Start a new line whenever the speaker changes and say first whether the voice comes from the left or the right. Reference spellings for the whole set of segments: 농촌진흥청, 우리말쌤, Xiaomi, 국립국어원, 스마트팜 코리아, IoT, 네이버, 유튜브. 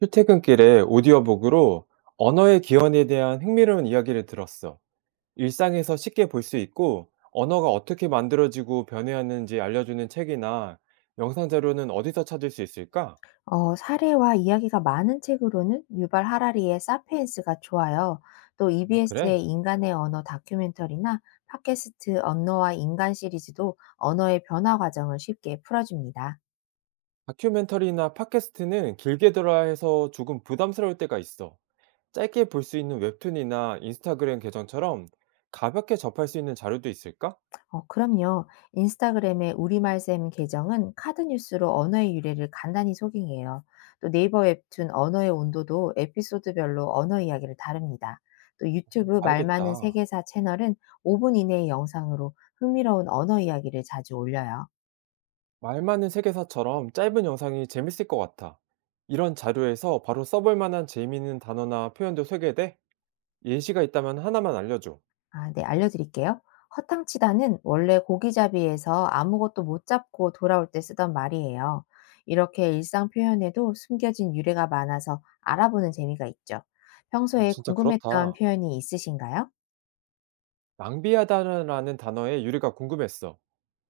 right: 출퇴근길에 오디오북으로 언어의 기원에 대한 흥미로운 이야기를 들었어. 일상에서 쉽게 볼 수 있고, 언어가 어떻게 만들어지고 변해왔는지 알려주는 책이나 영상 자료는 어디서 찾을 수 있을까?
left: 사례와 이야기가 많은 책으로는 유발 하라리의 사피엔스가 좋아요. 또
right: 아,
left: EBS의
right: 그래.
left: 인간의 언어 다큐멘터리나 팟캐스트 언어와 인간 시리즈도 언어의 변화 과정을 쉽게 풀어줍니다.
right: 다큐멘터리나 팟캐스트는 길게 들어야 해서 조금 부담스러울 때가 있어. 짧게 볼 수 있는 웹툰이나 인스타그램 계정처럼 가볍게 접할 수 있는 자료도 있을까?
left: 어, 그럼요. 인스타그램의 우리말쌤 계정은 카드뉴스로 언어의 유래를 간단히 소개해요. 또 네이버 웹툰 언어의 온도도 에피소드별로 언어 이야기를 다룹니다. 또 유튜브 말 많은
right: 알겠다.
left: 세계사 채널은 5분 이내의 영상으로 흥미로운 언어 이야기를 자주 올려요.
right: 말 많은 세계사처럼 짧은 영상이 재밌을 것 같아. 이런 자료에서 바로 써볼 만한 재미있는 단어나 표현도 소개돼? 예시가 있다면 하나만 알려줘.
left: 아 네 알려드릴게요. 허탕치다는 원래 고기잡이에서 아무것도 못 잡고 돌아올 때 쓰던 말이에요. 이렇게 일상 표현에도 숨겨진 유래가 많아서 알아보는 재미가 있죠.
right: 어,
left: 평소에
right: 진짜
left: 궁금했던
right: 그렇다.
left: 표현이 있으신가요?
right: 낭비하다라는 단어의 유래가 궁금했어.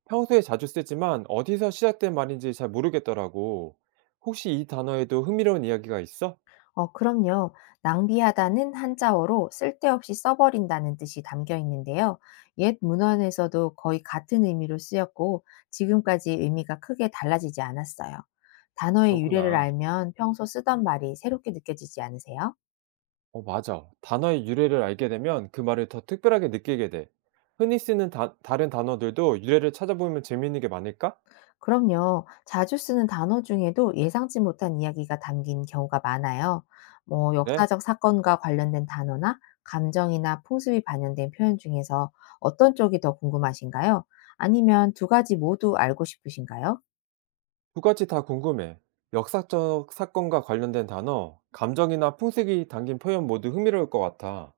right: 평소에 자주 쓰지만 어디서 시작된 말인지 잘 모르겠더라고. 혹시 이 단어에도 흥미로운 이야기가 있어?
left: 어, 그럼요. 낭비하다는 한자어로 쓸데없이 써버린다는 뜻이 담겨 있는데요. 옛 문헌에서도 거의 같은 의미로 쓰였고, 지금까지 의미가 크게 달라지지 않았어요. 단어의 유래를
right: 그렇구나.
left: 알면 평소 쓰던 말이 새롭게 느껴지지 않으세요?
right: 어, 맞아. 단어의 유래를 알게 되면 그 말을 더 특별하게 느끼게 돼. 흔히 쓰는 다른 단어들도 유래를 찾아보면 재미있는 게 많을까?
left: 그럼요. 자주 쓰는 단어 중에도 예상치 못한 이야기가 담긴 경우가 많아요. 뭐,
right: 그래?
left: 역사적 사건과 관련된 단어나 감정이나 풍습이 반영된 표현 중에서 어떤 쪽이 더 궁금하신가요? 아니면 두 가지 모두 알고 싶으신가요?
right: 두 가지 다 궁금해. 역사적 사건과 관련된 단어, 감정이나 풍습이 담긴 표현 모두 흥미로울 것 같아.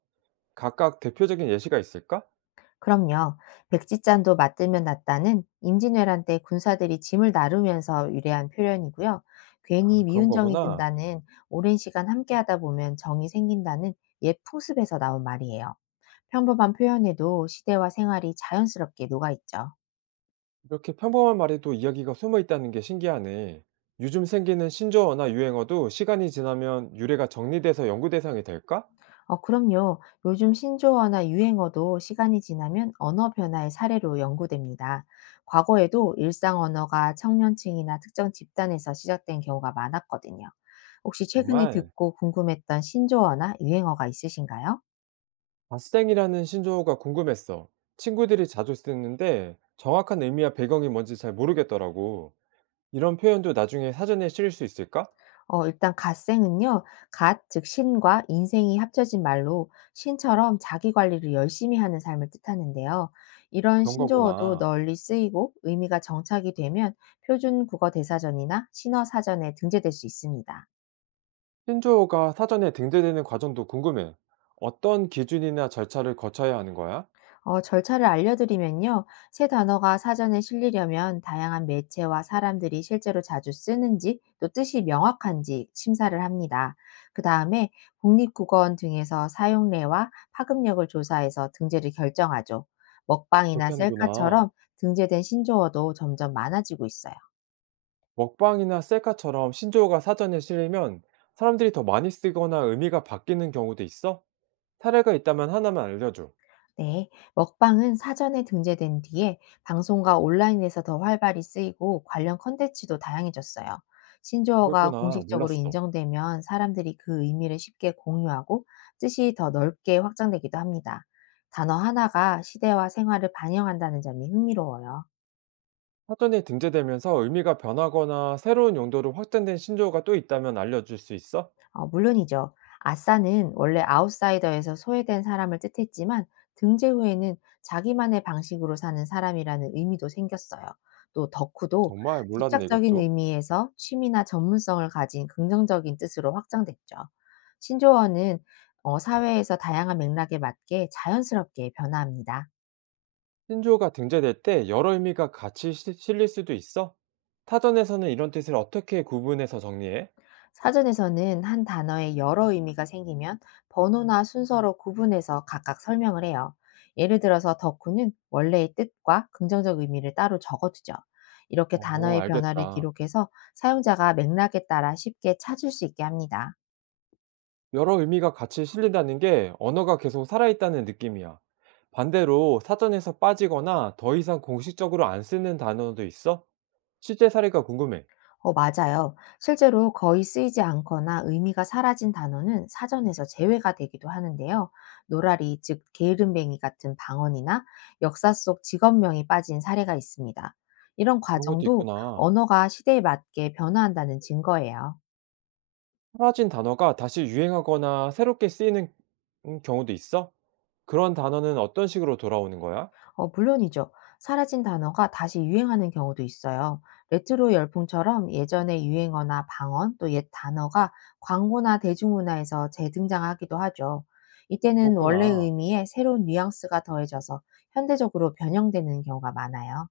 right: 각각 대표적인 예시가 있을까?
left: 그럼요. 백지짠도 맞들면 낫다는 임진왜란 때 군사들이 짐을 나르면서 유래한 표현이고요.
right: 아,
left: 괜히
right: 그런
left: 미운 정이
right: 거구나.
left: 든다는 오랜 시간 함께하다 보면 정이 생긴다는 옛 풍습에서 나온 말이에요. 평범한 표현에도 시대와 생활이 자연스럽게 녹아있죠.
right: 이렇게 평범한 말에도 이야기가 숨어 있다는 게 신기하네. 요즘 생기는 신조어나 유행어도 시간이 지나면 유래가 정리돼서 연구 대상이 될까?
left: 어, 그럼요. 요즘 신조어나 유행어도 시간이 지나면 언어 변화의 사례로 연구됩니다. 과거에도 일상 언어가 청년층이나 특정 집단에서 시작된 경우가 많았거든요. 혹시 최근에
right: 정말.
left: 듣고 궁금했던 신조어나 유행어가 있으신가요?
right: 갓생이라는 신조어가 궁금했어. 친구들이 자주 쓰는데 정확한 의미와 배경이 뭔지 잘 모르겠더라고. 이런 표현도 나중에 사전에 실을 수 있을까?
left: 어 일단 갓생은요. 갓 즉 신과 인생이 합쳐진 말로 신처럼 자기 관리를 열심히 하는 삶을 뜻하는데요. 이런
right: 그런
left: 신조어도
right: 거구나.
left: 널리 쓰이고 의미가 정착이 되면 표준 국어 대사전이나 신어 사전에 등재될 수 있습니다.
right: 신조어가 사전에 등재되는 과정도 궁금해. 어떤 기준이나 절차를 거쳐야 하는 거야?
left: 어, 절차를 알려드리면요. 새 단어가 사전에 실리려면 다양한 매체와 사람들이 실제로 자주 쓰는지 또 뜻이 명확한지 심사를 합니다. 그 다음에 국립국어원 등에서 사용례와 파급력을 조사해서 등재를 결정하죠. 먹방이나
right: 그렇게
left: 셀카처럼
right: 하는구나.
left: 등재된 신조어도 점점 많아지고 있어요.
right: 먹방이나 셀카처럼 신조어가 사전에 실리면 사람들이 더 많이 쓰거나 의미가 바뀌는 경우도 있어? 사례가 있다면 하나만 알려줘.
left: 네, 먹방은 사전에 등재된 뒤에 방송과 온라인에서 더 활발히 쓰이고 관련 콘텐츠도 다양해졌어요. 신조어가
right: 그랬구나.
left: 공식적으로
right: 몰랐어.
left: 인정되면 사람들이 그 의미를 쉽게 공유하고 뜻이 더 넓게 확장되기도 합니다. 단어 하나가 시대와 생활을 반영한다는 점이 흥미로워요.
right: 사전에 등재되면서 의미가 변하거나 새로운 용도로 확장된 신조어가 또 있다면 알려줄 수 있어?
left: 어 물론이죠. 아싸는 원래 아웃사이더에서 소외된 사람을 뜻했지만 등재 후에는 자기만의 방식으로 사는 사람이라는 의미도 생겼어요. 또 덕후도
right: 정말 몰랐네,
left: 집착적인
right: 이것도.
left: 의미에서 취미나 전문성을 가진 긍정적인 뜻으로 확장됐죠. 신조어는 사회에서 다양한 맥락에 맞게 자연스럽게 변화합니다.
right: 신조어가 등재될 때 여러 의미가 같이 실릴 수도 있어? 타전에서는 이런 뜻을 어떻게 구분해서 정리해?
left: 사전에서는 한 단어에 여러 의미가 생기면 번호나 순서로 구분해서 각각 설명을 해요. 예를 들어서 덕후는 원래의 뜻과 긍정적 의미를 따로 적어두죠. 이렇게
right: 어,
left: 단어의 변화를
right: 알겠다.
left: 기록해서 사용자가 맥락에 따라 쉽게 찾을 수 있게 합니다.
right: 여러 의미가 같이 실린다는 게 언어가 계속 살아있다는 느낌이야. 반대로 사전에서 빠지거나 더 이상 공식적으로 안 쓰는 단어도 있어? 실제 사례가 궁금해.
left: 어, 맞아요. 실제로 거의 쓰이지 않거나 의미가 사라진 단어는 사전에서 제외가 되기도 하는데요. 노라리, 즉 게으름뱅이 같은 방언이나 역사 속 직업명이 빠진 사례가 있습니다. 이런
right: 그런 것도
left: 과정도
right: 있구나.
left: 언어가 시대에 맞게 변화한다는 증거예요.
right: 사라진 단어가 다시 유행하거나 새롭게 쓰이는 경우도 있어? 그런 단어는 어떤 식으로 돌아오는 거야?
left: 어, 물론이죠. 사라진 단어가 다시 유행하는 경우도 있어요. 레트로 열풍처럼 예전의 유행어나 방언 또 옛 단어가 광고나 대중문화에서 재등장하기도 하죠. 이때는 원래
right: 그렇구나.
left: 의미에 새로운 뉘앙스가 더해져서 현대적으로 변형되는 경우가 많아요.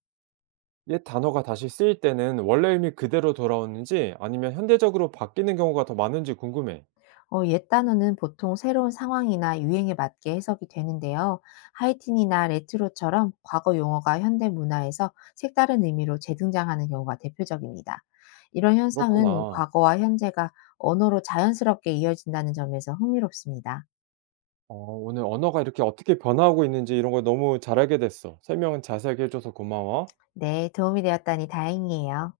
right: 옛 단어가 다시 쓰일 때는 원래 의미 그대로 돌아오는지 아니면 현대적으로 바뀌는 경우가 더 많은지 궁금해.
left: 어, 옛 단어는 보통 새로운 상황이나 유행에 맞게 해석이 되는데요. 하이틴이나 레트로처럼 과거 용어가 현대 문화에서 색다른 의미로 재등장하는 경우가 대표적입니다. 이런 현상은
right: 그렇구나.
left: 과거와 현재가 언어로 자연스럽게 이어진다는 점에서 흥미롭습니다.
right: 어, 오늘 언어가 이렇게 어떻게 변화하고 있는지 이런 걸 너무 잘 알게 됐어. 설명은 자세하게 해줘서 고마워.
left: 네, 도움이 되었다니 다행이에요.